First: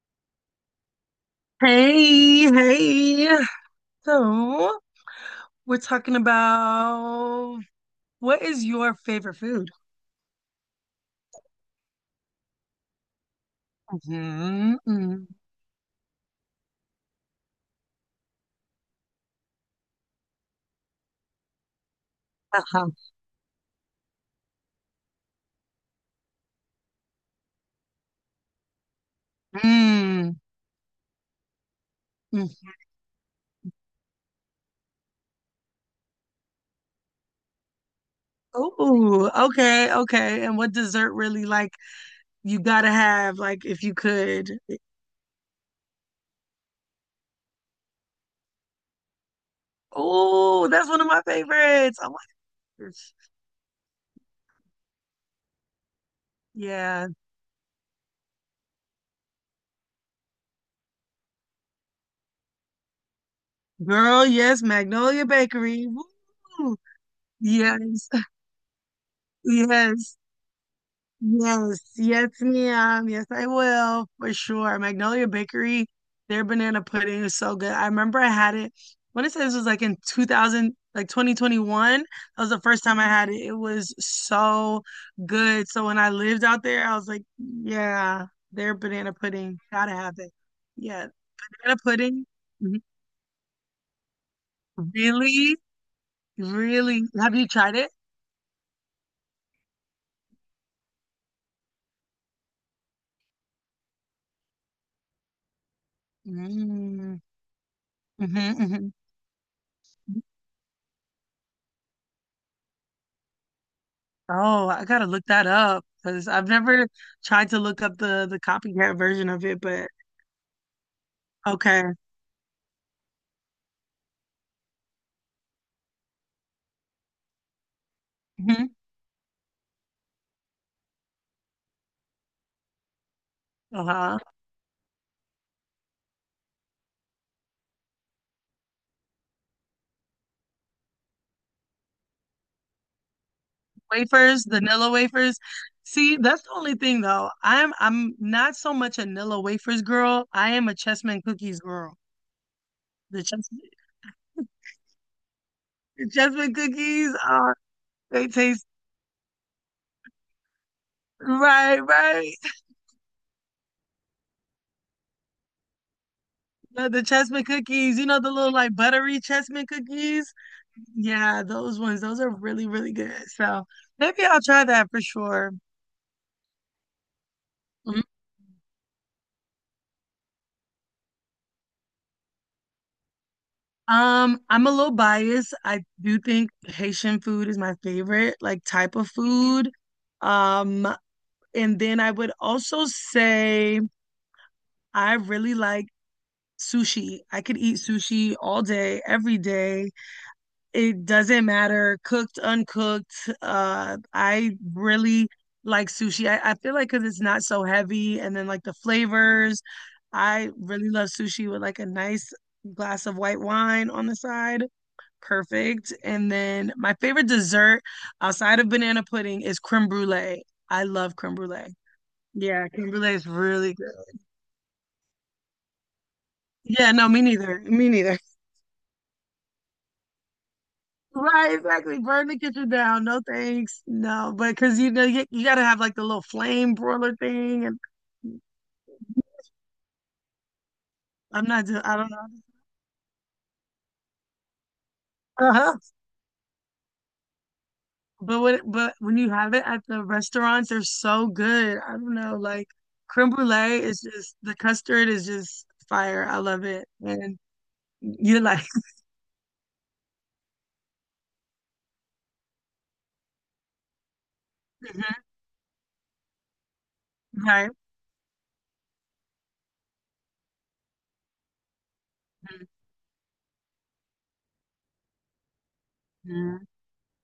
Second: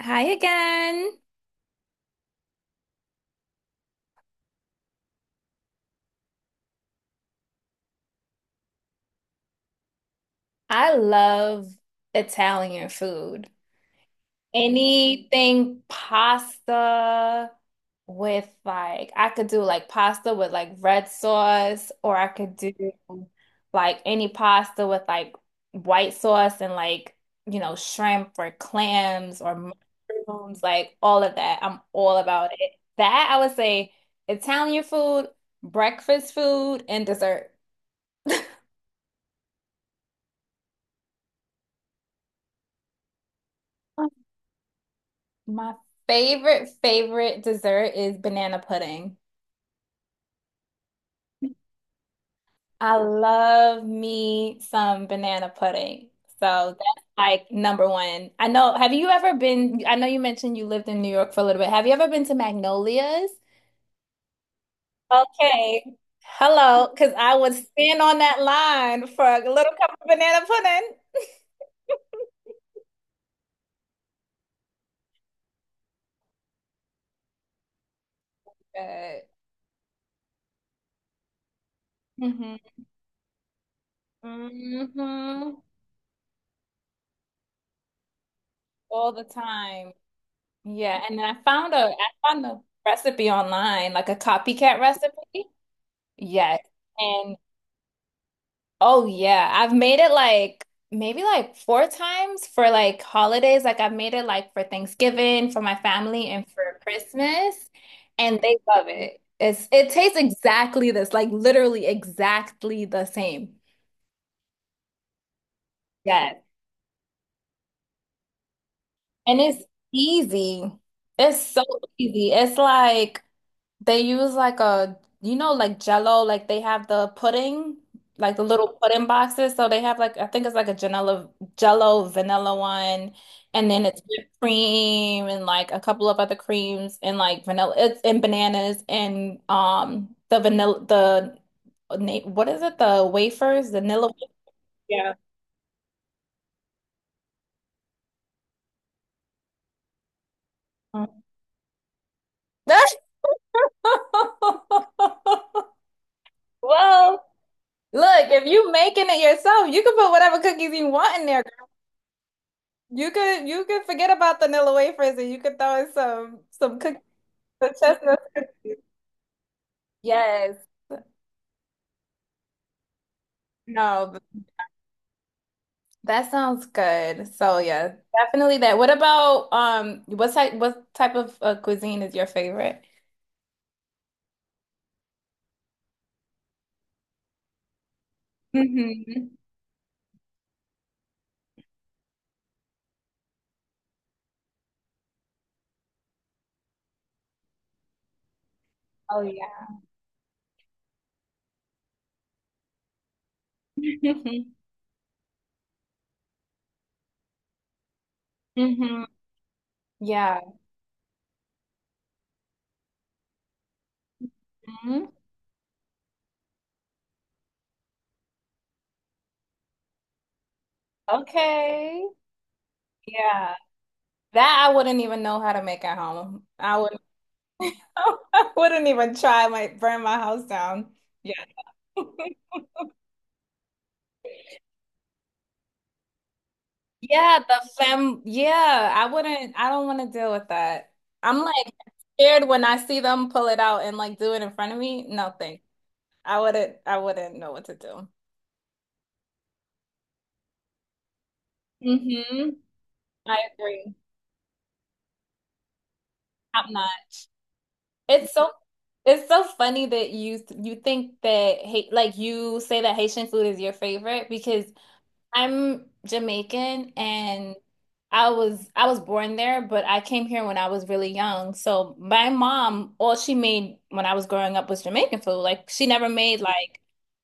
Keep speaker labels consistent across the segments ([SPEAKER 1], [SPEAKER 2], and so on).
[SPEAKER 1] Hi again.
[SPEAKER 2] Hey, hey. So, we're talking about what is your favorite food?
[SPEAKER 1] I love Italian food.
[SPEAKER 2] Mm-hmm, mm,
[SPEAKER 1] Anything pasta with like, I could do like pasta with like red sauce, or I could do
[SPEAKER 2] uh-huh,
[SPEAKER 1] like any pasta with like white sauce and like, shrimp or clams or
[SPEAKER 2] mm,
[SPEAKER 1] mushrooms, like all of that. I'm all
[SPEAKER 2] mm.
[SPEAKER 1] about it. That I would say Italian food, breakfast food, and dessert.
[SPEAKER 2] Oh, okay, okay. And what dessert really like you gotta have, like if you could.
[SPEAKER 1] My favorite, favorite dessert is banana pudding.
[SPEAKER 2] Oh, that's one of my favorites. Oh my
[SPEAKER 1] I
[SPEAKER 2] gosh.
[SPEAKER 1] love me some banana pudding. So that's
[SPEAKER 2] Yeah.
[SPEAKER 1] like number one. I know, have you ever been? I know you mentioned you lived in New York for a little bit. Have you ever been to Magnolia's?
[SPEAKER 2] Girl, yes, Magnolia
[SPEAKER 1] Okay.
[SPEAKER 2] Bakery. Woo.
[SPEAKER 1] Hello, because I would stand
[SPEAKER 2] Yes,
[SPEAKER 1] on that line for a little cup of
[SPEAKER 2] yes.
[SPEAKER 1] banana pudding.
[SPEAKER 2] Yes, yes, ma'am. Yes, I will for sure. Magnolia Bakery, their banana pudding is so good. I remember I had it
[SPEAKER 1] Good.
[SPEAKER 2] when it says it was like in 2000, like 2021. That was
[SPEAKER 1] Mhm.
[SPEAKER 2] the first time I had it. It was so
[SPEAKER 1] Hmm.
[SPEAKER 2] good. So when I lived out there, I was like, yeah, their
[SPEAKER 1] All
[SPEAKER 2] banana
[SPEAKER 1] the
[SPEAKER 2] pudding,
[SPEAKER 1] time.
[SPEAKER 2] gotta have it.
[SPEAKER 1] Yeah,
[SPEAKER 2] Yeah,
[SPEAKER 1] and I found
[SPEAKER 2] banana
[SPEAKER 1] a I
[SPEAKER 2] pudding.
[SPEAKER 1] found a
[SPEAKER 2] Mhm.
[SPEAKER 1] recipe online, like a copycat recipe.
[SPEAKER 2] Really,
[SPEAKER 1] Yes.
[SPEAKER 2] really. Have
[SPEAKER 1] And
[SPEAKER 2] you tried it?
[SPEAKER 1] oh yeah, I've made it like maybe like four times for like holidays. Like I've made it like for Thanksgiving, for my family, and for
[SPEAKER 2] Mm-hmm,
[SPEAKER 1] Christmas, and they love
[SPEAKER 2] hmm.
[SPEAKER 1] it. It tastes exactly this, like literally exactly the same.
[SPEAKER 2] Oh, I gotta look that up because
[SPEAKER 1] Yes.
[SPEAKER 2] I've never tried to look up the copycat version
[SPEAKER 1] And
[SPEAKER 2] of it,
[SPEAKER 1] it's
[SPEAKER 2] but
[SPEAKER 1] easy. It's so
[SPEAKER 2] okay.
[SPEAKER 1] easy. It's like they use like a, like Jello, like they have the pudding, like the little
[SPEAKER 2] Mhm.
[SPEAKER 1] pudding boxes. So they have like, I think it's like a Janella, Jello vanilla one, and then it's
[SPEAKER 2] Uh-huh.
[SPEAKER 1] whipped cream and like a couple of other creams and like vanilla, it's and bananas and the vanilla, the what is it? The wafers, vanilla.
[SPEAKER 2] Wafers, vanilla
[SPEAKER 1] Yeah.
[SPEAKER 2] wafers. See, that's the only thing though. I'm not so much a vanilla wafers girl. I am a chessman cookies girl. The chess the chessman cookies
[SPEAKER 1] Well,
[SPEAKER 2] are they
[SPEAKER 1] look, if
[SPEAKER 2] taste
[SPEAKER 1] you making it yourself, you can put whatever cookies you want in there.
[SPEAKER 2] right, right.
[SPEAKER 1] You could forget about the vanilla wafers and you could throw in some
[SPEAKER 2] The,
[SPEAKER 1] cookies,
[SPEAKER 2] the chessman
[SPEAKER 1] the
[SPEAKER 2] cookies, you know,
[SPEAKER 1] chestnut
[SPEAKER 2] the little like
[SPEAKER 1] cookies.
[SPEAKER 2] buttery chessman cookies.
[SPEAKER 1] Yes.
[SPEAKER 2] Yeah, those ones, those are really, really good. So
[SPEAKER 1] No,
[SPEAKER 2] maybe I'll try that for sure.
[SPEAKER 1] that sounds good. So yeah,
[SPEAKER 2] Mhm.
[SPEAKER 1] definitely that. What about what type of cuisine is your favorite?
[SPEAKER 2] I'm a little biased. I do think Haitian food is my favorite, like type of
[SPEAKER 1] Hmm.
[SPEAKER 2] food. Um, and then I would also say I really like sushi. I could eat sushi all day,
[SPEAKER 1] Oh
[SPEAKER 2] every
[SPEAKER 1] yeah.
[SPEAKER 2] day. It doesn't matter, cooked, uncooked. I really like sushi. I feel like because it's not so heavy, and then like the
[SPEAKER 1] Hmm.
[SPEAKER 2] flavors. I
[SPEAKER 1] Yeah.
[SPEAKER 2] really love sushi with like a nice glass of white wine on the side.
[SPEAKER 1] Hmm.
[SPEAKER 2] Perfect. And then my favorite dessert outside of banana pudding is creme brulee. I love creme brulee.
[SPEAKER 1] Okay.
[SPEAKER 2] Yeah, creme brulee is
[SPEAKER 1] Yeah.
[SPEAKER 2] really good.
[SPEAKER 1] That I wouldn't even know how to make at home. I would
[SPEAKER 2] Yeah, no, me neither. Me neither.
[SPEAKER 1] I wouldn't even try, I might burn my house down. Yeah.
[SPEAKER 2] Right, exactly. Burn the kitchen down. No thanks. No, but because you know you, you gotta have like the little flame broiler
[SPEAKER 1] Yeah,
[SPEAKER 2] thing,
[SPEAKER 1] the
[SPEAKER 2] and
[SPEAKER 1] fem. Yeah, I wouldn't. I don't want to deal with that. I'm
[SPEAKER 2] I'm not
[SPEAKER 1] like
[SPEAKER 2] doing. I don't know.
[SPEAKER 1] scared when I see them pull it out and like do it in front of me. No, thanks.
[SPEAKER 2] Uh-huh.
[SPEAKER 1] I wouldn't. I wouldn't know what to do.
[SPEAKER 2] But when you have it at the restaurants, they're so good. I don't know,
[SPEAKER 1] Hmm.
[SPEAKER 2] like creme
[SPEAKER 1] I
[SPEAKER 2] brulee
[SPEAKER 1] agree.
[SPEAKER 2] is just the custard is just fire. I love
[SPEAKER 1] Top
[SPEAKER 2] it,
[SPEAKER 1] notch.
[SPEAKER 2] and
[SPEAKER 1] It's
[SPEAKER 2] you
[SPEAKER 1] so.
[SPEAKER 2] like
[SPEAKER 1] It's so funny that you think that hate like you say that Haitian food is your favorite because
[SPEAKER 2] mhm,
[SPEAKER 1] I'm Jamaican and
[SPEAKER 2] right.
[SPEAKER 1] I was born there, but I came here when I was really young. So my mom, all she made when I was growing up was Jamaican food. Like she never made
[SPEAKER 2] Mhm,
[SPEAKER 1] like,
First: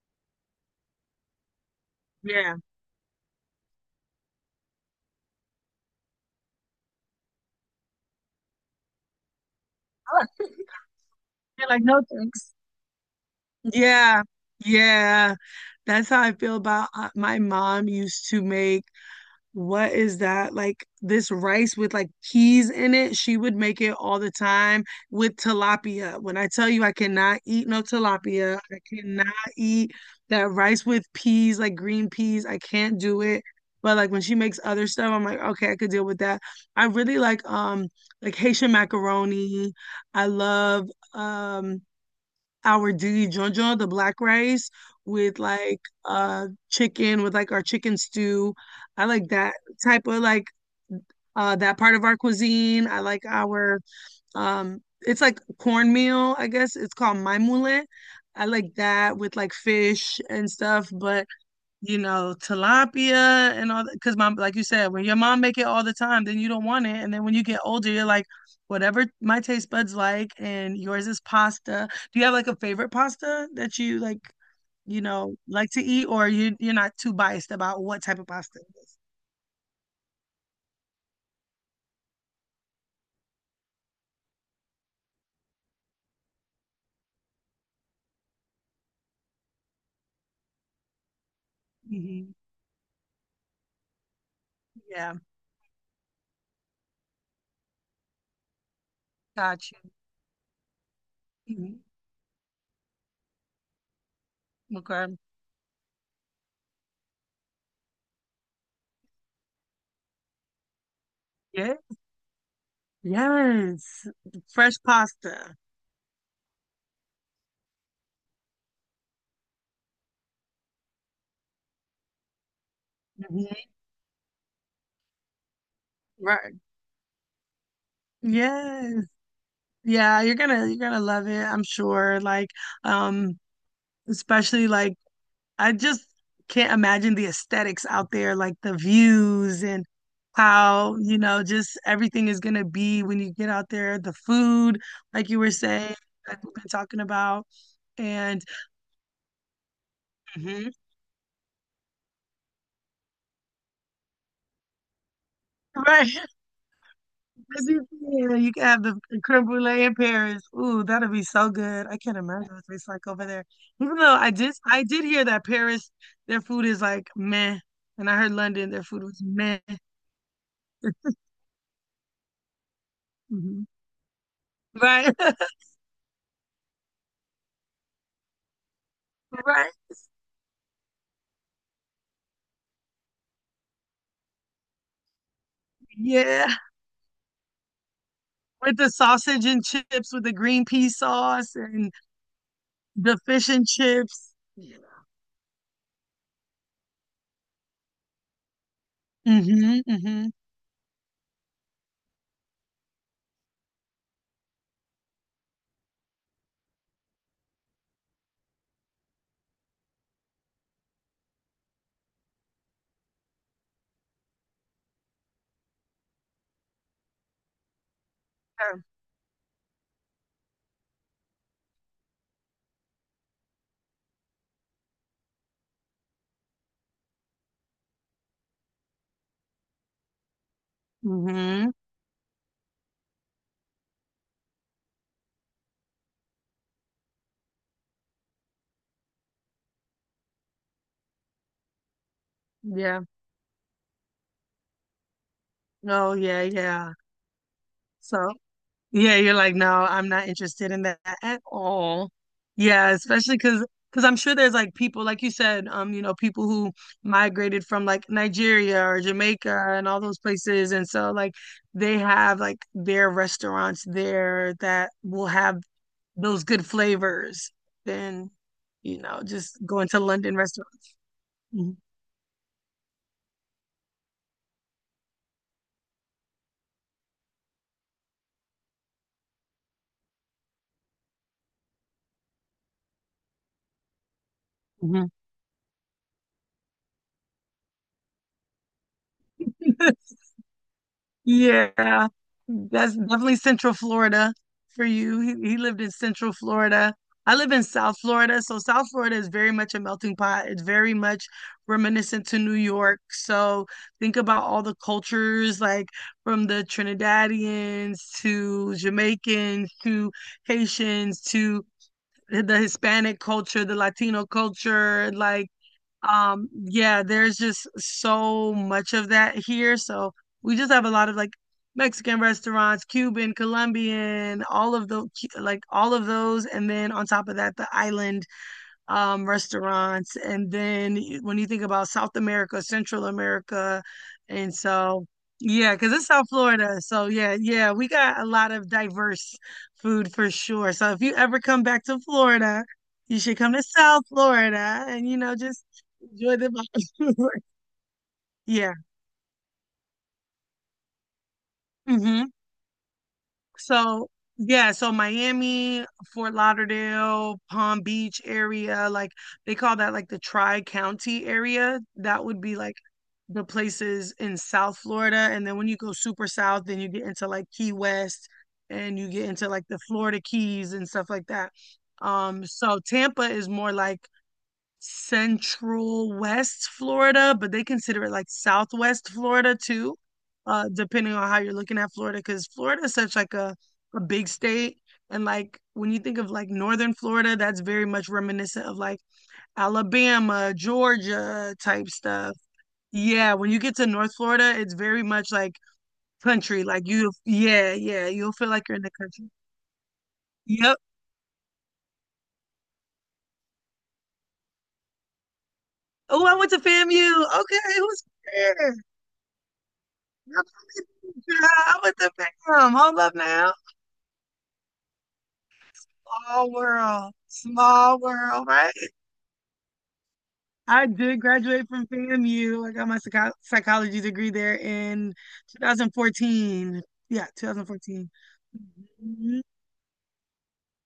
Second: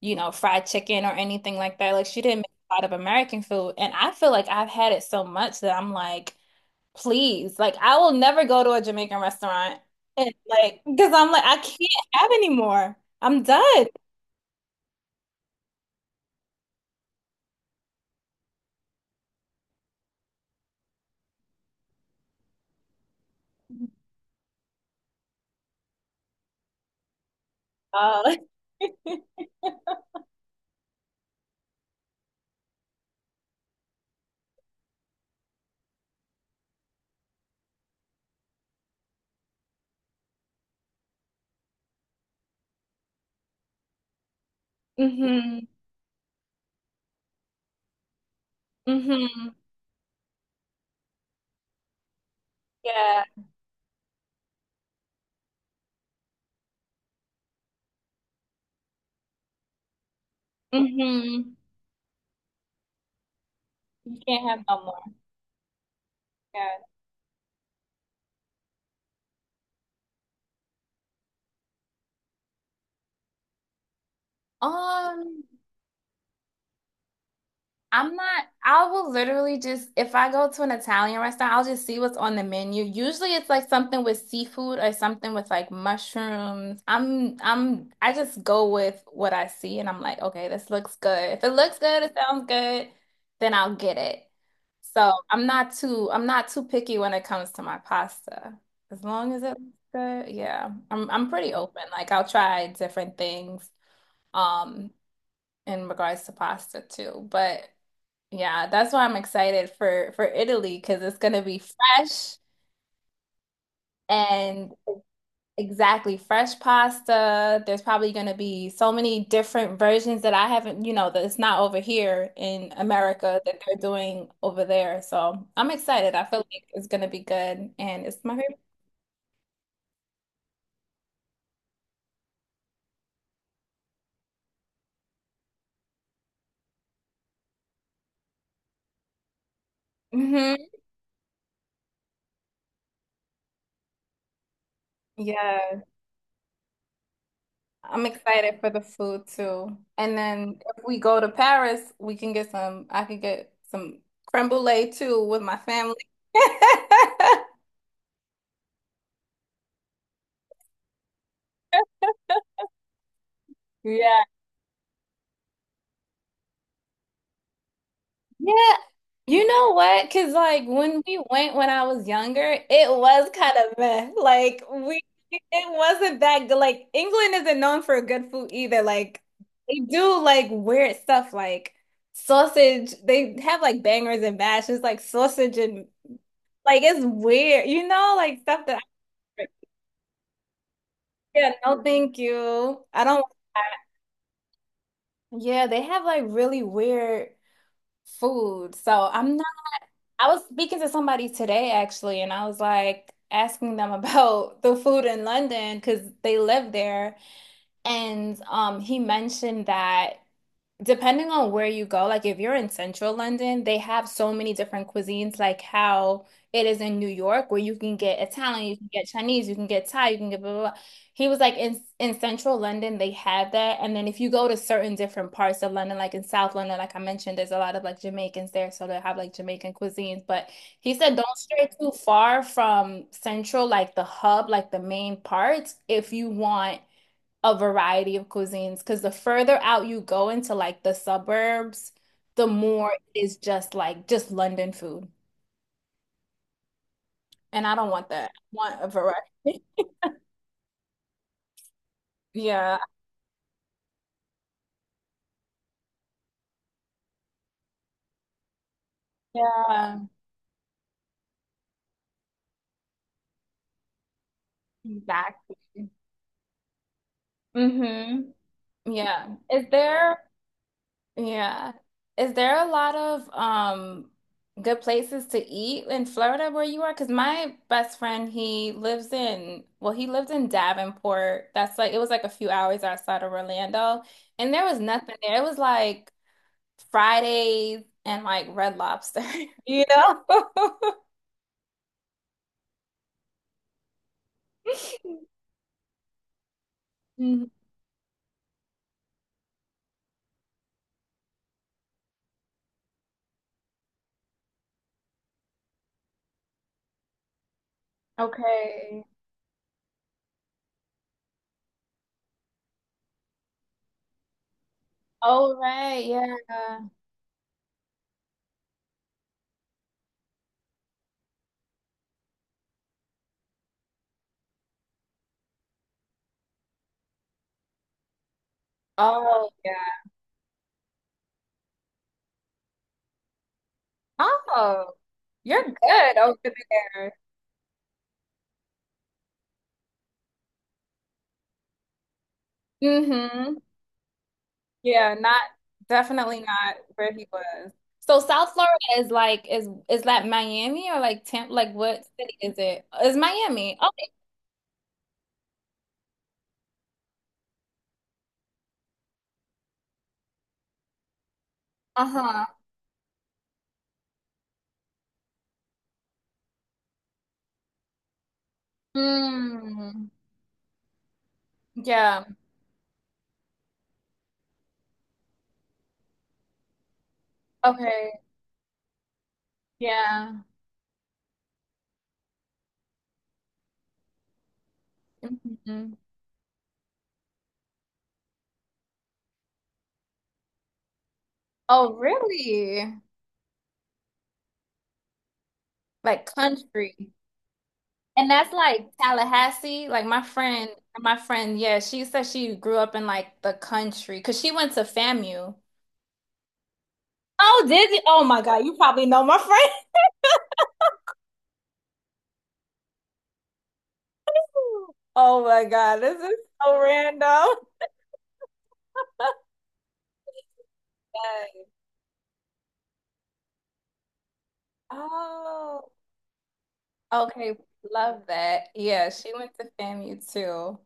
[SPEAKER 1] fried chicken or anything like that. Like she didn't make
[SPEAKER 2] yeah.
[SPEAKER 1] a lot of American food. And I feel like I've had it so much that I'm like, please, like I will never go to a Jamaican restaurant and like because I'm like I
[SPEAKER 2] You're like, no
[SPEAKER 1] can't have
[SPEAKER 2] thanks.
[SPEAKER 1] anymore. I'm done.
[SPEAKER 2] Yeah. Yeah. That's how I feel about my mom used to make what is that? Like this rice with like peas in it. She would make it all the time with tilapia. When I tell you I cannot eat no
[SPEAKER 1] Uh,
[SPEAKER 2] tilapia, I cannot eat that rice with peas, like green peas. I can't do it. But like when she makes other stuff, I'm like, okay, I could deal with that. I really like Haitian macaroni. I love um our diligencia, the black rice with
[SPEAKER 1] mm-hmm.
[SPEAKER 2] like chicken with like our chicken stew. I like
[SPEAKER 1] Mm-hmm.
[SPEAKER 2] that type of like that part of our cuisine. I like
[SPEAKER 1] Yeah.
[SPEAKER 2] our it's like cornmeal, I guess. It's called maimule. I like that with like fish and stuff, but
[SPEAKER 1] Mm-hmm.
[SPEAKER 2] you know, tilapia and all that. Because
[SPEAKER 1] You
[SPEAKER 2] mom,
[SPEAKER 1] can't
[SPEAKER 2] like you
[SPEAKER 1] have no
[SPEAKER 2] said,
[SPEAKER 1] more.
[SPEAKER 2] when your mom make it all the time, then you don't
[SPEAKER 1] Yeah.
[SPEAKER 2] want it. And then when you get older, you're like, whatever my taste buds like, and yours is pasta. Do you have like a favorite pasta that you like, you know,
[SPEAKER 1] Um,
[SPEAKER 2] like to eat, or you're not too biased about what type of pasta it
[SPEAKER 1] I
[SPEAKER 2] is?
[SPEAKER 1] will literally just, if I go to an Italian restaurant, I'll just see what's on the menu. Usually it's like something with seafood or something with like mushrooms. I just go with what I see and I'm like, okay, this looks good. If it looks good, it
[SPEAKER 2] Mm-hmm.
[SPEAKER 1] sounds good, then I'll get it. So
[SPEAKER 2] Yeah,
[SPEAKER 1] I'm not too picky when it comes to my pasta. As long as it looks
[SPEAKER 2] got you.
[SPEAKER 1] good, yeah. I'm pretty open. Like I'll try different things.
[SPEAKER 2] Mhm.
[SPEAKER 1] Um,
[SPEAKER 2] Okay.
[SPEAKER 1] in regards to pasta too. But yeah, that's why I'm excited for Italy because it's gonna be
[SPEAKER 2] Yeah.
[SPEAKER 1] fresh
[SPEAKER 2] Yes.
[SPEAKER 1] and
[SPEAKER 2] Fresh pasta.
[SPEAKER 1] exactly fresh pasta. There's probably gonna be so many different versions that I haven't, that it's not over here in America that
[SPEAKER 2] Mhm.
[SPEAKER 1] they're doing over there. So I'm excited. I feel
[SPEAKER 2] Right.
[SPEAKER 1] like it's gonna be good and it's my favorite.
[SPEAKER 2] Yes. Yeah, you're gonna love it, I'm sure. Like, um, especially like I just can't imagine the aesthetics out there, like the views and
[SPEAKER 1] Hmm.
[SPEAKER 2] how, you know, just everything is gonna be when you get out there, the food, like you were
[SPEAKER 1] Yeah.
[SPEAKER 2] saying, like we've been talking about.
[SPEAKER 1] I'm
[SPEAKER 2] And
[SPEAKER 1] excited for the food too. And then
[SPEAKER 2] hmm
[SPEAKER 1] if we go to Paris, we can get I can get some creme brulee too with my family.
[SPEAKER 2] right, as you said, you can have the creme brulee in Paris. Ooh, that'll be so good. I can't imagine what it's like over there. Even though
[SPEAKER 1] Yeah.
[SPEAKER 2] I did hear that Paris, their food is like meh, and I heard
[SPEAKER 1] Yeah.
[SPEAKER 2] London, their food was
[SPEAKER 1] You
[SPEAKER 2] meh.
[SPEAKER 1] know what? Because, like, when we went when I was younger, it was kind
[SPEAKER 2] Mhm.
[SPEAKER 1] of meh. Like,
[SPEAKER 2] Right,
[SPEAKER 1] it wasn't that good. Like, England isn't known for good food either. Like,
[SPEAKER 2] right.
[SPEAKER 1] they do like weird stuff, like sausage. They have like bangers and mash. It's like sausage and
[SPEAKER 2] Yeah,
[SPEAKER 1] like it's weird, like stuff
[SPEAKER 2] with
[SPEAKER 1] that
[SPEAKER 2] the sausage
[SPEAKER 1] I,
[SPEAKER 2] and chips with the green pea
[SPEAKER 1] yeah,
[SPEAKER 2] sauce
[SPEAKER 1] no,
[SPEAKER 2] and
[SPEAKER 1] thank you. I
[SPEAKER 2] the
[SPEAKER 1] don't.
[SPEAKER 2] fish and chips. Yeah.
[SPEAKER 1] Yeah, they have like really weird food. So I'm not,
[SPEAKER 2] Mhm,
[SPEAKER 1] I
[SPEAKER 2] mhm.
[SPEAKER 1] was speaking to somebody today actually, and I was like asking them about the food in London because they live there. And he mentioned that, depending on where you go, like if you're in central London, they have so many different cuisines, like how it is in New York, where you can get Italian, you
[SPEAKER 2] Yeah.
[SPEAKER 1] can get Chinese, you can get Thai, you can get blah, blah, blah. He was like in central London, they have that. And then if you go to certain different parts of London, like in South London, like I mentioned, there's a lot of like Jamaicans there, so they have like Jamaican cuisines. But he said don't stray
[SPEAKER 2] Mhm.
[SPEAKER 1] too far from central, like the hub, like the main parts, if you want a variety of cuisines because the further out you go into like the suburbs, the more
[SPEAKER 2] Yeah.
[SPEAKER 1] it is just like just London food.
[SPEAKER 2] Oh, yeah, yeah.
[SPEAKER 1] And I don't want that.
[SPEAKER 2] So,
[SPEAKER 1] I want a
[SPEAKER 2] yeah,
[SPEAKER 1] variety.
[SPEAKER 2] you're like, no, I'm not interested in that at all.
[SPEAKER 1] Yeah.
[SPEAKER 2] Yeah, especially because I'm sure there's like people, like you said, you know, people who migrated from like Nigeria or Jamaica and all
[SPEAKER 1] Yeah.
[SPEAKER 2] those places, and so like they have like their restaurants there that will
[SPEAKER 1] Exactly.
[SPEAKER 2] have those good flavors than,
[SPEAKER 1] Mm-hmm.
[SPEAKER 2] you know,
[SPEAKER 1] Yeah.
[SPEAKER 2] just
[SPEAKER 1] Is
[SPEAKER 2] going to
[SPEAKER 1] there
[SPEAKER 2] London restaurants.
[SPEAKER 1] yeah,
[SPEAKER 2] Mhm.
[SPEAKER 1] is there a lot of good places to eat in Florida where you are? Because my best friend, well, he lived in Davenport. That's like it was like a few hours outside of Orlando, and there was
[SPEAKER 2] Mhm.
[SPEAKER 1] nothing there. It was like Fridays and like Red Lobster, you know?
[SPEAKER 2] Yeah, that's definitely Central Florida for you. He, he lived in Central Florida. I
[SPEAKER 1] Mhm.
[SPEAKER 2] live in South Florida, so South Florida is very much a melting pot. It's very much reminiscent to New York. So think about all the cultures, like from the Trinidadians to
[SPEAKER 1] Okay.
[SPEAKER 2] Jamaicans to Haitians to the Hispanic culture, the Latino culture, like
[SPEAKER 1] Oh, right. Yeah.
[SPEAKER 2] yeah, there's just so much of that here. So we just have a lot of like Mexican restaurants, Cuban, Colombian, all of the like all of those and then on top of that the island
[SPEAKER 1] Oh, yeah.
[SPEAKER 2] restaurants. And then when you think about South America, Central America, and
[SPEAKER 1] Oh,
[SPEAKER 2] so
[SPEAKER 1] you're
[SPEAKER 2] yeah, because it's
[SPEAKER 1] good
[SPEAKER 2] South
[SPEAKER 1] over
[SPEAKER 2] Florida. So yeah, yeah, we got a lot of diverse food for sure. So if you ever come back to Florida, you should come
[SPEAKER 1] there.
[SPEAKER 2] to South Florida and
[SPEAKER 1] Yeah,
[SPEAKER 2] you know
[SPEAKER 1] not
[SPEAKER 2] just enjoy
[SPEAKER 1] definitely
[SPEAKER 2] the
[SPEAKER 1] not where
[SPEAKER 2] vibe.
[SPEAKER 1] he was. So South Florida
[SPEAKER 2] Yeah.
[SPEAKER 1] is like is that Miami or like Tampa? Like what
[SPEAKER 2] Hmm.
[SPEAKER 1] city is it's Miami.
[SPEAKER 2] So,
[SPEAKER 1] Okay.
[SPEAKER 2] yeah, so Miami, Fort Lauderdale, Palm Beach area, like they call that like the tri-county area. That would
[SPEAKER 1] Uh-huh.
[SPEAKER 2] be like the places in South Florida. And then when you go super south, then you get into like Key West and you get into like the
[SPEAKER 1] Hmm.
[SPEAKER 2] Florida Keys and stuff like that.
[SPEAKER 1] Yeah.
[SPEAKER 2] So Tampa is more like Central West Florida, but they consider it
[SPEAKER 1] Okay.
[SPEAKER 2] like Southwest Florida too,
[SPEAKER 1] Yeah.
[SPEAKER 2] depending on how you're looking at Florida, because Florida is such like a big state. And like
[SPEAKER 1] Hmm.
[SPEAKER 2] when you think of like Northern Florida, that's very much reminiscent of like Alabama, Georgia type
[SPEAKER 1] Oh,
[SPEAKER 2] stuff.
[SPEAKER 1] really?
[SPEAKER 2] Yeah, when you get to North Florida, it's very much like
[SPEAKER 1] Like
[SPEAKER 2] country. Like you,
[SPEAKER 1] country.
[SPEAKER 2] yeah, yeah,
[SPEAKER 1] And
[SPEAKER 2] you'll feel
[SPEAKER 1] that's
[SPEAKER 2] like you're in
[SPEAKER 1] like
[SPEAKER 2] the country.
[SPEAKER 1] Tallahassee. Like
[SPEAKER 2] Yep.
[SPEAKER 1] my friend, yeah, she said she grew up in like the country because she went to FAMU.
[SPEAKER 2] Oh, I went to FAMU. Okay,
[SPEAKER 1] Oh, did you?
[SPEAKER 2] who's
[SPEAKER 1] Oh my God, you
[SPEAKER 2] there?
[SPEAKER 1] probably know my friend.
[SPEAKER 2] Girl, with the fam. Hold up now.
[SPEAKER 1] Oh my God, this is
[SPEAKER 2] Small
[SPEAKER 1] so
[SPEAKER 2] world.
[SPEAKER 1] random.
[SPEAKER 2] Small world, right? I did
[SPEAKER 1] Yes.
[SPEAKER 2] graduate from FAMU. I got my psychology degree there in
[SPEAKER 1] Oh,
[SPEAKER 2] 2014. Yeah,
[SPEAKER 1] okay.
[SPEAKER 2] 2014.
[SPEAKER 1] Love that. Yeah, she
[SPEAKER 2] Mhm.
[SPEAKER 1] went to FAMU too.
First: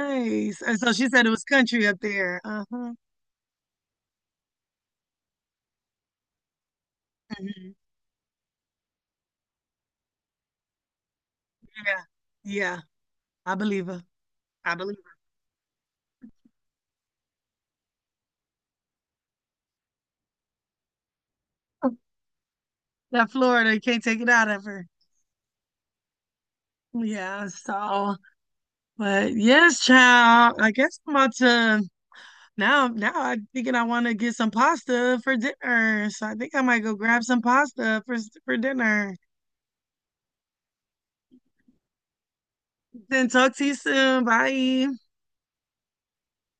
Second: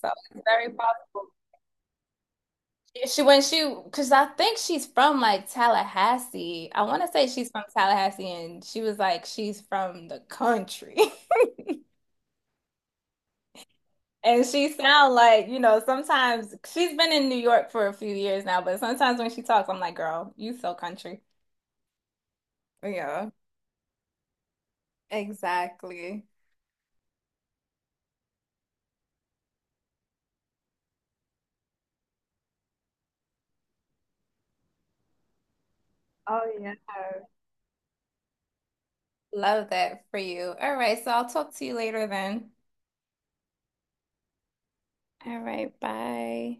[SPEAKER 1] So it's very
[SPEAKER 2] And so she said
[SPEAKER 1] possible.
[SPEAKER 2] it was country up there. Uh-huh.
[SPEAKER 1] Yeah, she when she because I think she's from like Tallahassee. I want to say she's from
[SPEAKER 2] Mhm.
[SPEAKER 1] Tallahassee and she was like she's from the country.
[SPEAKER 2] Yeah. Yeah. I believe her.
[SPEAKER 1] And she
[SPEAKER 2] I believe
[SPEAKER 1] sound like, sometimes she's been in New York for a few years now, but sometimes when she talks, I'm like, girl, you so country.
[SPEAKER 2] her.
[SPEAKER 1] Yeah,
[SPEAKER 2] That Florida, you can't take it out of her.
[SPEAKER 1] exactly.
[SPEAKER 2] Yeah, so, but yes, child. I guess I'm about to now, I'm thinking I want to get some pasta for dinner. So I
[SPEAKER 1] Oh,
[SPEAKER 2] think I
[SPEAKER 1] yeah.
[SPEAKER 2] might go grab some pasta for dinner.
[SPEAKER 1] Love that for you. All right, so I'll talk to you later then.
[SPEAKER 2] Then talk to you soon. Bye.
[SPEAKER 1] All right, bye.